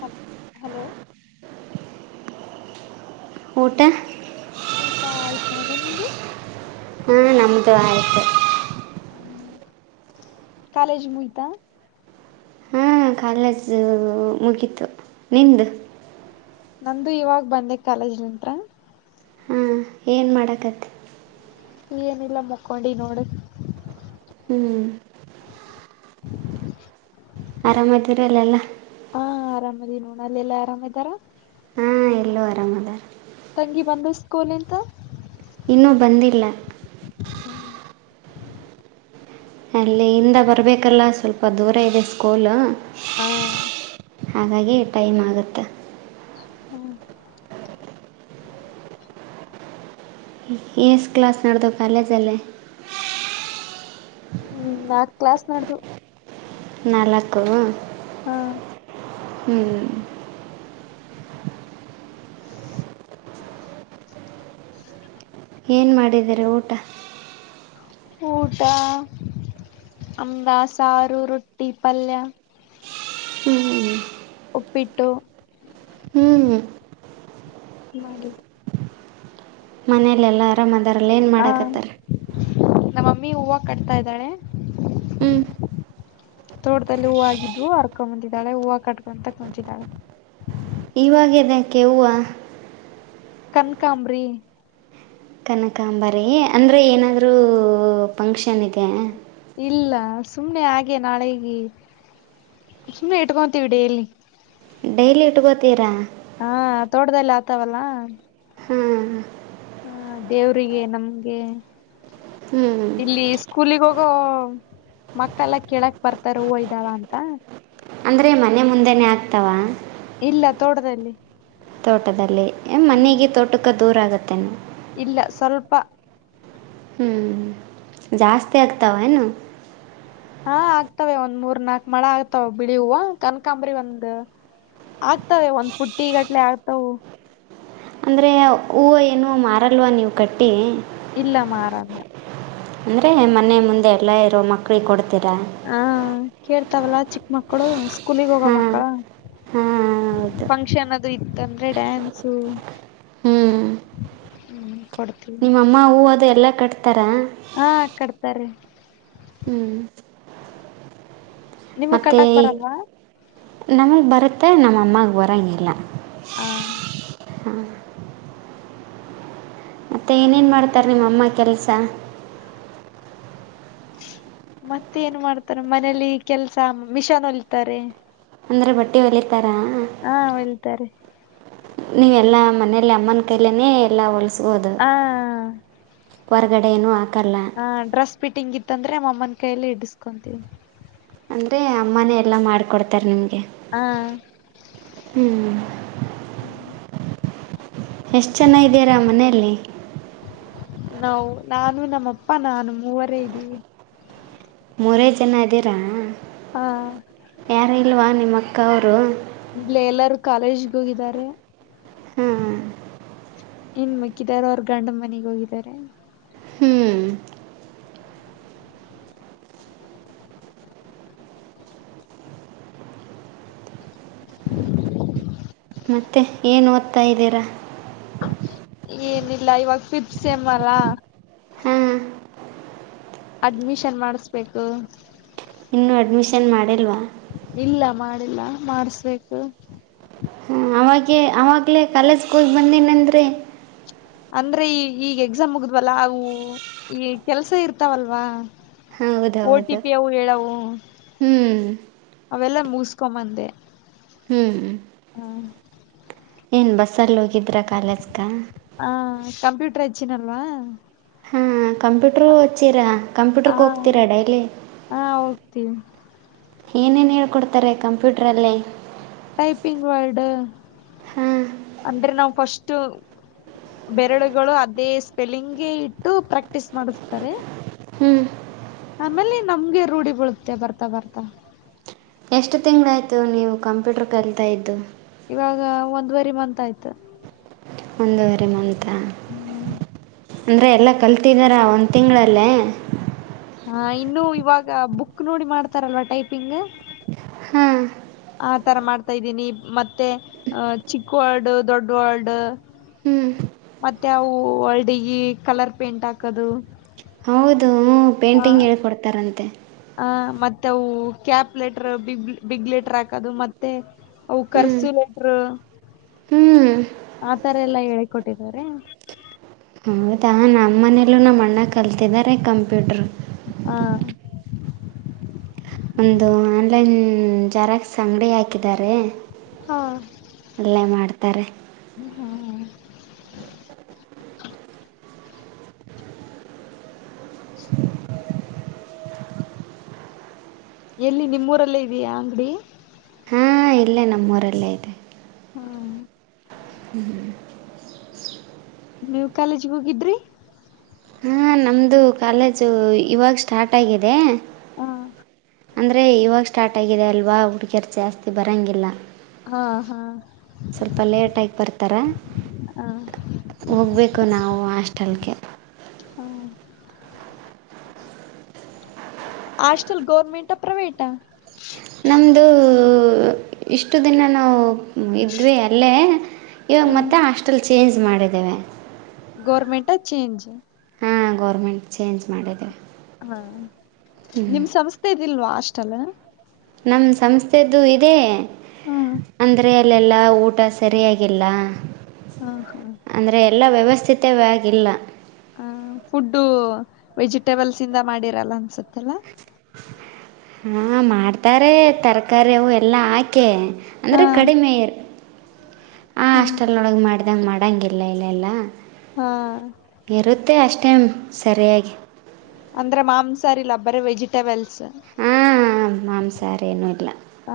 ಹ ಹಲೋ ಊಟ ಊಟ ಆಯ್ತ [unintelligible] ನಿಮ್ದು ಹು ನಮ್ಮದು ಆಯ್ತು [inaudible] ಕಾಲೇಜ್ ಮುಗಿತಾ ಹ ಕಾಲೇಜು ಮುಗೀತು ನಿಂದು ನಂದು ಇವಾಗ ಬಂದೆ ಕಾಲೇಜ್ ಹತ್ರ ಏನ್ ಮಾಡಕತ್ತೆ ಏನಿಲ್ಲ ಮುಕ್ಕೊಂಡಿ ನೋಡ ಹ್ಮ್ ಆರಾಮ್ ಇದೀರ ಎಲ್ಲ ಹಾ ಆರಾಮದಿ ನೋಡ ಅಲ್ಲಿಲ್ಲಾ ಆರಾಮ್ ಇದ್ದಾರ ಎಲ್ಲ ಆರಮ ಮುಂದ ತಂಗಿ ಬಂದ ಸ್ಕೋಲ್ ಇಂದ ಇನ್ನೂ ಬಂದಿಲ್ಲ ಹ ಅಲ್ಲಿಯಂದ ಬರಬೇಕಲ್ಲ ಸ್ವಲ್ಪ ದೂರ ಇದೆ ಸ್ಕೂಲು ಹಾ ಹಾಗಾಗಿ ಟೈಮ್ ಆಗುತ್ತೆ ಹ್ಮ ಇಸ್ ಕ್ಲಾಸ್ ನಡೆದ ಕಲೇಜ ಅಲ್ಲೇ ಹ್ಮ್ ನಾಕ್ ಕ್ಲಾಸ್ ನಡ್ದ ನಾಲ್ಕು ಹಾ ಹ್ಮ್ ಏನು ಮಾಡಿದ್ದೀರ ಊಟ ಊಟ ಅಂಬ ಸಾರು ರೊಟ್ಟಿ ಪಲ್ಯ ಹ್ಮ್ ಒಪ್ಪಿಟ್ಟು ಹ್ಮ್ ಹ್ಮ್ ಮಾಡಿ ಮನೇಲೆೆಲ್ಲಾ ಆರಾಮ್ ಅದಾರಲ್ಲ ಏನ್ ಹ ಮಾಡಾಕತ್ತಾರ ನಮ್ಮಮ್ಮಿ ಹೂವ ಕಟ್ತಾ ಇದ್ದಾಳೆ ಹ್ಞೂ ತೋಟದಲ್ಲಿ ಹೂ ಆಗಿದ್ವು ಅರ್ಕೊಂಬಂದಿದ್ದಾಳೆ ಹೂವು ಕಟ್ಕೊಂತ ಕುಂಂತಿದ್ದಾಳೆ ಇವಾಗದಕ್ಕೆ ಹೂವು ಕನಕಾಂಬ್ರಿ ಕನಕಾಂಬಾರಿ ಅಂದರೆ ಏನಾದರೂ ಫಂಕ್ಷನ್ ಇದೆ ಇಲ್ಲ ಸುಮ್ಮ್ನೆ ಹಾಗೆ ನಾಳೆಗೆ ಸುಮ್ನೆ ಇಟ್ಕೊಂತೀವಿ ಡ ಎಲ್ಲಿ ಡೈಲಿ ಇಟ್ಕೋತೀರಾ ಹಾ ತೋಟದಲ್ಲಿ ಆತಾವಲ್ಲ ಹ್ಮ್ ಹಾ ದೇವ್ರಿಗೆ ನಮ್ಗೆ ಹ್ಞೂ ಇಲ್ಲಿ ಸ್ಕೂಲಿಗ ಹೋಗೋ ಮಕ್ಕಲ್ಲ ಕೇಳಕ್ ಬರ್ತಾರ ಹೂ ಇದ್ದಾವ ಅಂತ ಅಂದ್ರೆ ಮನೆ ಮುಂದೆನೆೇ ಆಗ್ತಾವ ಇಲ್ಲ ತೋಟದಲ್ಲಿ ತೋಟದಲ್ಲಿ ಹ್ಮ್ ಮನೆಗೆ ತೋಟಕ್ಕೆ ದೂರ ಆಗುತ್ತೆನ್ ಇಲ್ಲ ಸ್ವಲ್ಪ ಹ್ಞೂ ಜಾಸ್ತಿ ಆಗ್ತಾವ ಏನು ಹಾ ಆಗ್ತಾವ ಒಂದ್ ಮೂರ್ ನಾಲ್ಕ್ ಮಳ ಆಗ್ತಾವ ಬಿಳಿ ಹೂ ಕನಕಾಂಬ್ರಿ ಒಂದ್ ಆಗ್ತಾವ ಒಂದ್ ಪುಟ್ಟಿ ಗಟ್ಲೆ ಆಗ್ತವು ಅಂದರೆ ಹೂವು ಏನು ಮಾರಲ್ವ ನೀವು ಕಟ್ಟಿ ಇಲ್ಲ ಮಾರಲ್ಲ ಅಂದರೆ ಮನೆ ಮುಂದೆ ಎಲ್ಲ ಇರೋ ಮಕ್ಕಳಿಗೆ ಕೊಡ್ತೀರಾ ಹಾ ಕೇಳ್ತಾವಲ್ಲಾ ಚಿಕ್ಕ ಮಕ್ಕಳು ಸ್ಕೂಲಗ್ ಹೋಗ ಹಾಂ ಮಕ್ಕಳ ಹಾಂ ಹೌದು ಫಂಕ್ಷನ್ ಅದು ಇತ್ತಂದ್ರೆ ಡ್ಯಾನ್ಸು ಹ್ಞೂ ಹ್ಮ್ ಕೊಡ್ತೀವಿ ನಿಮ್ಮಮ್ಮ ಹೂ ಅದು ಎಲ್ಲಾ ಕಟ್ತಾರ ಹಾ ಕಡ್ತಾರೀ ಹ್ಮ್ ನಿಮಗ್ ಮತ್ತೆ ಕಟ್ಟಕ್ ಬರಲ್ವಾ ನಮಗ್ ಬರುತ್ತೆ ನಮ್ಮಅಮ್ಮಾಗ ಬರಂಗಗೆಲ್ಲ ಹಾ ಹ್ಮ ಮತ್ತೆ ಏನೇನು ಮಾಡ್ತಾರೆ ನಿಮ್ಮಮ್ಮ ಕೆಲಸ ಮತ್ತೆ ಏನ್ ಮಾಡ್ತಾರೆ ಮನೇಲಿ ಕೆಲ್ಸ ಮಿಷನ್ ಹೊಲ್ತಾರೆ ಅಂದ್ರೆ ಬಟ್ಟೆ ಹೊಲತಾರ ಹಾ ಹಲ್ತಾರೆ ನೀವೆಲ್ಲಾ ಮನಲಿ ಅಮ್ಮನ ಕೈಲನೆ ಎಲ್ಲ ಹೊಲಸ್ಬೋದು ಹ ಹೊರ ಹೊಗಡೆಯನುೂ ಹಾಕಲ್ಲ ಹಾ ಡ್ರೆಸ್ ಫಿಂಗ್ ಇತ್ತ ಅಂದ್ರೆ ನಮ್ಮನ ಕೈಯಲ್ಲಿ ಇಡಸ್ಕೊಂತೀವಿ ಅಂದ್ರೆ ಅಮ್ಮನೇ ಎಲ್ಲ ಮಾಡಕೊಡ್ತಾರೆ ನಿಮಗೆ ಹಾ ಹ್ಮ್ [inaudible] ಎಷ್ಟು ಜನ ಇದ್ದೀರಾ ಮನೆಯಲ್ಲಿ. ನಾವು ನಾನು ನಮ್ಮಪ್ಪ ನಾನು ಮೂವರೇ ಇದೀವಿ. ಮೂರೇ ಜನ ಇದ್ದೀರಾ. ಹಾ ಯಾರು ಇಲ್ವಾ ನಿಮ್ಮ ಅಕ್ಕ ಅವ್ರು ಇಲ್ಲ ಎಲ್ಲಾರೂ ಕಾಲೇಜ್ಗ ಹೋಗಿದ್ದಾರೆ. ಹಾಂ ಇನ್ ಮಿಕ್ಕಿದವರು ಅವರು ಗಂಡನ್ ಮನೆಗ್ ಹೋಗಿದ್ದಾರೆ. ಹ್ಞೂ ಮತ್ತೆ ಏನು ಓದ್ತಾ ಇದ್ದೀರಾ. ಏನಿಲ್ಲ ಇವಾಗ ಪಿಪ್ತ ಸೇಮ್ ಅಲ್ಲಾ ಹಾಂ ಅಡ್ಮಿಷನ್ ಮಾಡಿಸ್ಬೇಕು. ಇನ್ನೂ ಅಡ್ಮಿಷನ್ ಮಾಡಿಲ್ವಾ. ಇಲ್ಲ ಮಾಡಿಲ್ಲ ಮಾಡಸ್ಬೇಕು. ಆವಾಗೆ ಆವಾಗ್ಲೇ ಕಾಲೇಜ್ ಹೋಗಿ ಬಂದೆನಂದ್ರಿ. ಅಂದ್ರೆ ಈ ಈಗ ಎಕ್ಸಾಮ್ ಮುಗಿದ್ವಲ್ಲ ಅವು ಈ ಕೆಲ್ಸ ಇರ್ತಾವಲ್ವಾ ಓ ಟಿ ಹೌದೌದು ಪಿ ಅವು ಹೇಳವು ಹ್ಞೂ ಅವೆಲ್ಲ ಮುಗಿಸ್ಕೊಂಬಂದೆ. ಹ್ಮ್ ಹಾ ಏನ್ ಬಸ್ಸಲ್ಲಿ ಹೋಗಿದ್ರಾ ಕಾಲೇಜ್ಕ ಹ ಕಂಪ್ಯೂಟರ್ ಹಚ್ಚಿನಲ್ವಾ ಹಾ ಕಂಪ್ಯೂಟರು ಹಚ್ಚಿರಾ ಹ ಕಂಪ್ಯೂಟ್ರಕ್ ಹೋಗ್ತೀರಾ ಡೈಲಿ. ಹಾ ಹೋಗ್ತೀನಿ. ಏನೇನ್ ಹೇಳ್ಕೊಡ್ತಾರೆ ಕಂಪ್ಯೂಟ್ರಲ್ಲಿೇ. ಟೈಪಿಂಗ್ ವರ್ಡ್ ಹಾಂ ಅಂದ್ರೆ ನಾವು ಫಸ್ಟ್ ಬೆರಳುಗಳು ಅದೇ ಸ್ಪೆಲ್ಲಿಂಗ್ಗೆ ಇಟ್ಟು ಪ್ರಾಕ್ಟೀಸ್ ಮಾಡಿಸ್ತಾರೆ. ಹ್ಞೂ ಆಮೇಲೆ ನಮ್ಗೆ ರೂಢಿ ಬೀಳುತ್ತೆ ಬರ್ತಾ ಬರ್ತಾ. ಎಷ್ಟು ತಿಂಗ್ಗಳಾಯ್ತು ನೀವು ಕಂಪ್ಯೂಟರ್ ಕಲ್ತಾ ಇದ್ದು. ಇವಾಗ ಒಂದು ವರಿ ಮಂತ ಆಯ್ತು. ಒಂದೂವರೆ ಮಂತಾ ಹ್ಮ್ ಅಂದ್ರೆ ಎಲ್ಲ ಕಲ್ತಿದ್ದಾರ ಒಂದು ತಿಂಗಳಲ್ಲೇ. ಹಾ ಇನ್ನು ಇವಾಗ ಬುಕ್ ನೋಡಿ ಮಾಡ್ತಾರಲ್ವಾ ಟೈಪಿಂಗ್. ಹಾಂ ಆ ತರ ಮಾಡ್ತಾ ಇದ್ದೀನಿ ಮತ್ತೆ ಅ ಚಿಕ್ಕವರ್ಡ್ ದೊಡ್ ವಲ್ಡ್. ಹ್ಞೂ ಮತ್ತೆ ಅವು ವರ್ಡಿಗಿ ಕಲರ್ ಪೇಂಟ್ ಹಾಕದು. ಹೌದು ಹೂ ಪೇಂಟಿಂಗ್ ಹೇಳ್ಕೊಡ್ತಾರಂತೆ. ಹಾ ಮತ್ತೆ ಅವು cap letter big big letter ಹಾಕದು ಮತ್ತೆ ಅವು ಹ್ಞೂ ಕರ್ಸು ಲೆಟ್ರು ಹ್ಞೂ ಆತರ ಎಲ್ಲಾ ಹೇಳಿ ಕೊಟ್ಟಿದಾರೆ. ಹೌದಾ ನಾ ಮ್ಮನೆಲ್ಲೂ ನಮ್ಮ ಅಣ್ಣ ಕಲ್ತಿದ್ದಾರೆ ಕಂಪ್ಯೂಟ್ರು. ಹಾ ಒಂದು ಆನ್ಲೈನ್ ಜರಾಕ್ಸ್ ಅಂಗಡಿ ಹಾಕಿದ್ದಾರೆ. ಹಾ ಅಲ್ಲೇ ಮಾಡ್ತಾರೆ ಹಾ ಎಲ್ಲಿ ನಿಮ್ಮೂರಲ್ಲೇ ಇದೆಯ ಅಂಗಡಿ. ಹಾ ಇಲ್ಲೇ ನಮ್ಮೂರಲ್ಲೇ ಇದೆ. ಹ್ಮ ಹ್ಮ್ ನೀವ್ ಕಾಲೇಜ್ ಹೋಗಿದ್ರಿ. ಹಾ ನಮ್ದು ಕಾಲೇಜು ಇವಾಗ ಸ್ಟಾರ್ಟ್ ಆಗಿದೆ ಹ ಅಂದರೆ ಇವಾಗ ಸ್ಟಾರ್ಟ ಆಗಿದೆ ಅಲ್ವಾ ಹುಡುಗ್ಯರ್ ಜಾಸ್ತಿ ಬರೋಂಗಿಲ್ಲ ಹಾ ಹಾ [inaudible] ಸ್ವಲ್ಪ ಲೇಟಾಗಿ ಬರ್ತಾರ ಹ ಹೋಗ್ಬೇಕು ನಾವು ಹಾಸ್ಟೆಲ್ಗೆ ಹ್ಮ [inaudible] ಹಾಸ್ಟೆಲ್ ಗೌರ್ಮೆಂಟ್ ಪ್ರೈವೇಟಾ ನಮ್ಮದು ಇಷ್ಟು ದಿನ ನಾವು ಇದ್ವಿ ಅಲ್ಲೇ ಇವಾಗ ಹ ಮತ್ತೆ ಹಾಸ್ಟೆಲ್ ಚೇಂಜ್ ಮಾಡಿದ್ದೇವೆ ಗೋರ್ಮೆಂಟ ಚೇಂಜ್ ಹಾಂ ಗೌರ್ಮೆಂಟ್ ಚೇಂಜ್ ಮಾಡಿದ್ದೇವೆ ಹಾ ನಿಮ್ ಸಂಸ್ಥೆ ಇದಿಲ್ವಾ ಅಷ್ಟಲ್ಲ ನಮ್ಮ ಸಂಸ್ಥೆದು ಇದೆ ಹಾ ಅಂದರೆ ಅಲ್ಲೆಲ್ಲ ಊಟ ಸರಿಯಾಗಿಲ್ಲ ಹಾ ಹಾ ಅಂದರೆ ಎಲ್ಲ ವ್ಯವಸ್ಥಿತವಾಗಿಗಲ್ಲ ಹ ಫುಡ್ಡು ವೆಜಿಟೇಬಲ್ಸ್ ಇಂದ ಮಾಡಿರಲ್ಲ ಅನ್ಸತ್ತೆಲ್ಲ ಹಾ ಮಾಡ್ತಾರೆ ತರಕಾರಿ ಅವು ಎಲ್ಲ ಹಾಕೆ ಹಾ ಅಂದ್ರೆ ಕಡಿಮೆ ಇರು ಆಂ ಹಾ ಅಷ್ಟಲ್ಲೊಳಗೆ ಮಾಡ್ದಂಗೆ ಮಾಡಂಗಿಲ್ಲ ಇಲ್ಲಲ್ಲ ಹಾ ಇರುತ್ತೆ ಅಷ್ಟೇ ಸರಿಯಾಗಿ ಅಂದ್ರೆ ಮಾಂಸಾರಿಲ್ಲ ಬರ ವೆಜಿಟಬಲ್ಸ್ ಹಂ ಮಾಂಸಾರೇನುೂ ಇಲ್ಲ ಹ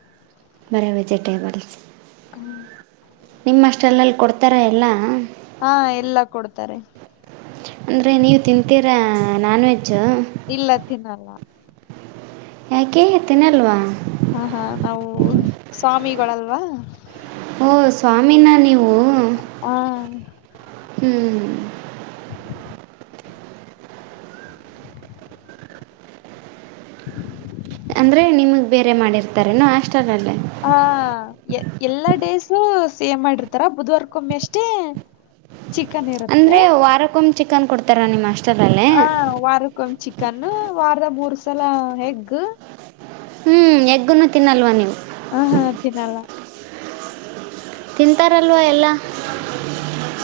[inaudible] ಬರ ವೆಜಿಟೇಬಲ್ಸ್ ಹ ನಿಮ್ಮ ಅಷ್ಟಲ್ಲಲ್ಲಿ ಕೊಡ್ತಾರೆ ಎಲ್ಲ ಹಾ ಎಲ್ಲ ಕೊಡ್ತಾರೆ ಅಂದ್ರೆ ನೀವು ತಿಂತೀರಾ ನಾನ್ ವೆಜ್ಜ್ ಇಲ್ಲ ತಿನ್ನಲ್ಲ ಯಾಕ ತಿನ್ನಲ್ವಾ ಹಾ ಹಾ ನಾವು ಸ್ವಾಮಿಗಳಲ್ವಾ ಓಹ ಸ್ವಾಮಿನ ನೀವು ಹಾ ಹ್ಮ್ ಅಂದರೆ ನಿಮಗೆ ಬೇರೆ ಮಾಡಿರ್ತಾರೇನೋ ಆಸ್ಟಲಲ್ಲೇ ಹಾ ಎ ಎಲ್ಲಾ ಡೇಸು ಸೇವ್ ಮಾಡಿರ್ತಾರ ಬುಧವಾರಕ್ಕೊಮ್ಮೆ ಅಷ್ಟೇ ಚಿಕನ್ ಇರುತ್ತೆ ಅಂದ್ರೆ ವಾರಕ್ಕೊಮ್ಮ್ ಚಿಕನ್ ಕೊಡ್ತಾರ ನಿಮಮ್ಮ ಹ ವಾರಕ್ಕೊಂದು ಚಿಕನ್ ವಾರದ ಮೂರ್ ಸಲ ಎಗ್ ಹ್ಞ ಎಗ್ುನ್ನು ತಿನ್ನಲ್ವಾ ನೀವು ಹ ಹಾ ತಿೀಿನಲ್ಲ ತಿಂತಾರಲ್ವ ಎಲ್ಲ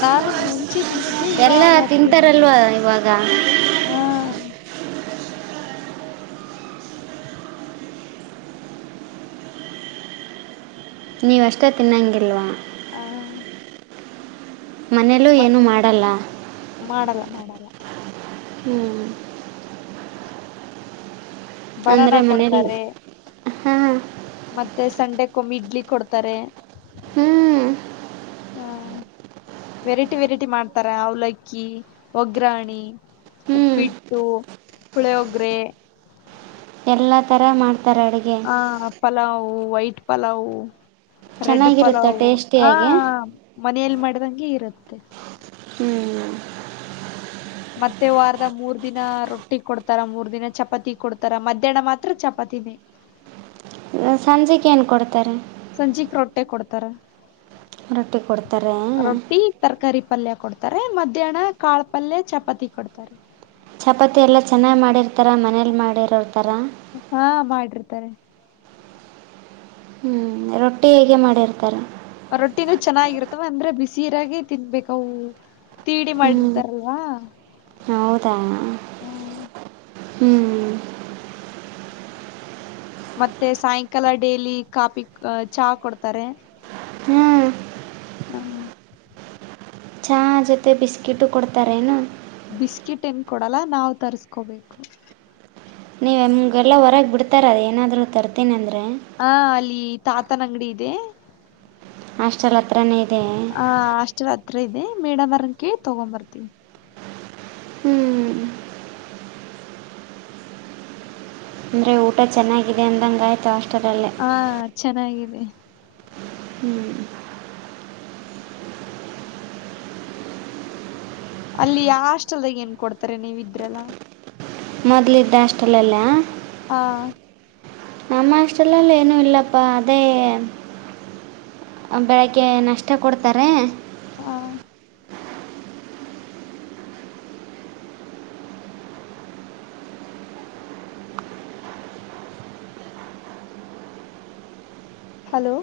ನಾನು ಮುಂಚೆ ತಿಂತಿದ್ದೆ ಎಲ್ಲ ಇವಾಗ ತಿನ್ನಲ್ಲ ತಿಂತಾರಲ್ವ [unintelligible] ಹ ನೀವುಷ್ಟೇ ತಿನ್ನೊಂಗಲ್ವಾ ಹಾ ಮನೇಲೂ ಏನು ಮಾಡಲ್ಲ ಮಾಡಲ್ಲ ಮಾಡಲ್ಲ ಹ್ಮ್ ಬನಾನ ಅಂದ್ರೆ ಮನೇೆಯಲ್ಲಿ ಕೊಡ್ತಾರೆ ಹಾ ಮತ್ತೆ ಸಂಡೆ ಕಮ್ಮಿ ಇಡ್ಲಿ ಕೊಡ್ತಾರೆ ಹ್ಮ್ ಹಾ ವೆರೈಟಿ ವೆರೈಟಿ ಮಾಡ್ತಾರ ಅವಲಕ್ಕಿ ಒಗ್ಗ್ರಾಣಿ ಹ್ಞೂ ಉಪ್ಪಿಟ್ಟು ಪುಳಿಯೋಗ್ರೆ. ಎಲ್ಲ ತರ ಮಾಡ್ತಾರೆ ಅಡ್ಗೆ. ಹ ಪಲಾವು ವೈಟ್ ಪಲಾವು ರೆಡ್ ಚೆನ್ನಾಗಿರುತ್ತೆ ಪಲಾವು ಹ ಟೇಸ್ಟಿಯಾಗಿ ಹ ಮನೆಯಲ್ಲಿ ಮಾಡ್ದಂಗೆ ಇರುತ್ತೆ. ಹ್ಮ್ ಮತ್ತೆ ವಾರದ ಮೂರ್ ದಿನ ರೊಟ್ಟಿ ಕೊಡ್ತಾರ ಮೂರ್ ದಿನ ಚಪಾತಿ ಕೊಡ್ತಾರ ಮಧ್ಯಾಹ್ನ ಮಾತ್ರ ಚಪಾತಿನೇ. ಸಂಜೆಗೆ ಏನು ಕೊಡ್ತಾರೆ? ಸಂಜಿಕ್ ರೊಟ್ಟೆ ಕೊಡ್ತಾರೆ. ರೊಟ್ಟಿ ಕೊಡ್ತಾರೆ? ರೊಟ್ಟಿ ತರಕಾರಿ ಪಲ್ಯ ಕೊಡ್ತಾರೆ, ಮಧ್ಯಾಹ್ನ ಕಾಳ್ ಪಲ್ಯ ಚಪಾತಿ ಕೊಡ್ತಾರೆ. ಚಪಾತಿ ಎಲ್ಲ ಚೆನ್ನಾಗ್ ಮಾಡಿರ್ತಾರ ಮನೇಲಿ ಮಾಡಿರೊ ತರ? ಹಾ ಮಾಡಿರ್ತಾರೆ. ಹ್ಞೂ ರೊಟ್ಟಿ ಹೇಗೆ ಮಾಡಿರ್ತಾರೆ? ರೊಟ್ಟಿನೂ ಚೆನ್ನಾಗಿರುತ್ತವೆ ಅಂದ್ರೆ ಬಿಸಿಯಿರಾಗೆ ತಿನ್ಬೇಕವು. ತೀಡಿ ಹ್ಞೂ ಮಾಡಿರ್ತಾರಲ್ವಾ ಹ. ಹ್ಮ್ ಮತ್ತೆ ಸಾಯಂಕಾಲ ಡೇಲಿ ಕಾಫಿ ಚಹ ಕೊಡ್ತಾರೆ. ಹ್ಮ್ ಹ್ಮ ಚಹ ಜೊತೆ ಬಿಸ್ಕಿಟು ಕೊಡ್ತಾರೆೇನು? ಬಿಸ್ಕಿಟ್ ಏನ್ ಕೊಡಲ್ಲ ನಾವು ತರ್ಸ್ಕೋಬೇಕು. ನೀವು ನಿಮ್ಗೆಲ್ಲ ಹೊರಗೆ ಬಿಡ್ತಾರ ಏನಾದ್ರೂ ತರ್ತೀನಿ ಅಂದ್ರೆ? ಹ ಅಲ್ಲಿ ತಾತನಂಗಡಿ ಇದೆ. ಹಾಸ್ಟೆಲ್ ಹತ್ರಾನೇ ಇದೆ? ಆ ಹಾಸ್ಟೆಲ್ ಹತ್ರ ಇದೆ ಮೇಡಂಮೊರನ್ ಕೇಳ್ ತಗೊಂಬರ್ತೀವ್. ಹ್ಮ್ ಅಂದ್ರೆ ಊಟ ಚೆನ್ನಾಗಿದೆ ಅಂದಂಗಾಯ್ತು ಹಾಸ್ಟೆಲಲ್ಲಿ. ಹಾ ಚೆನ್ನಾಗಿದೆ. ಹ್ಮ್ ಅಲ್ಲಿ ಆ ಹಾಸ್ಟೆಲ್ದಾಗ ಏನ್ ಕೊಡ್ತಾರೆ ನೀವ್ ಇದ್ರಲ್ಲ? ಮೊದಲಿದ್ದ್ ಹಾಷ್ಟೆಲ್ಲಲ್ಲ? ಹಾ ನಮ್ಮ್ ಹಾಷ್ಟಲಲ್ಲ್ ಏನೂ ಇಲ್ಲಪ್ಪಾ ಅದೇ ಬೆಳಗ್ಗೆ ನಾಷ್ಟ ಕೊಡ್ತಾರೆ. ಹಾ ಹಲೋ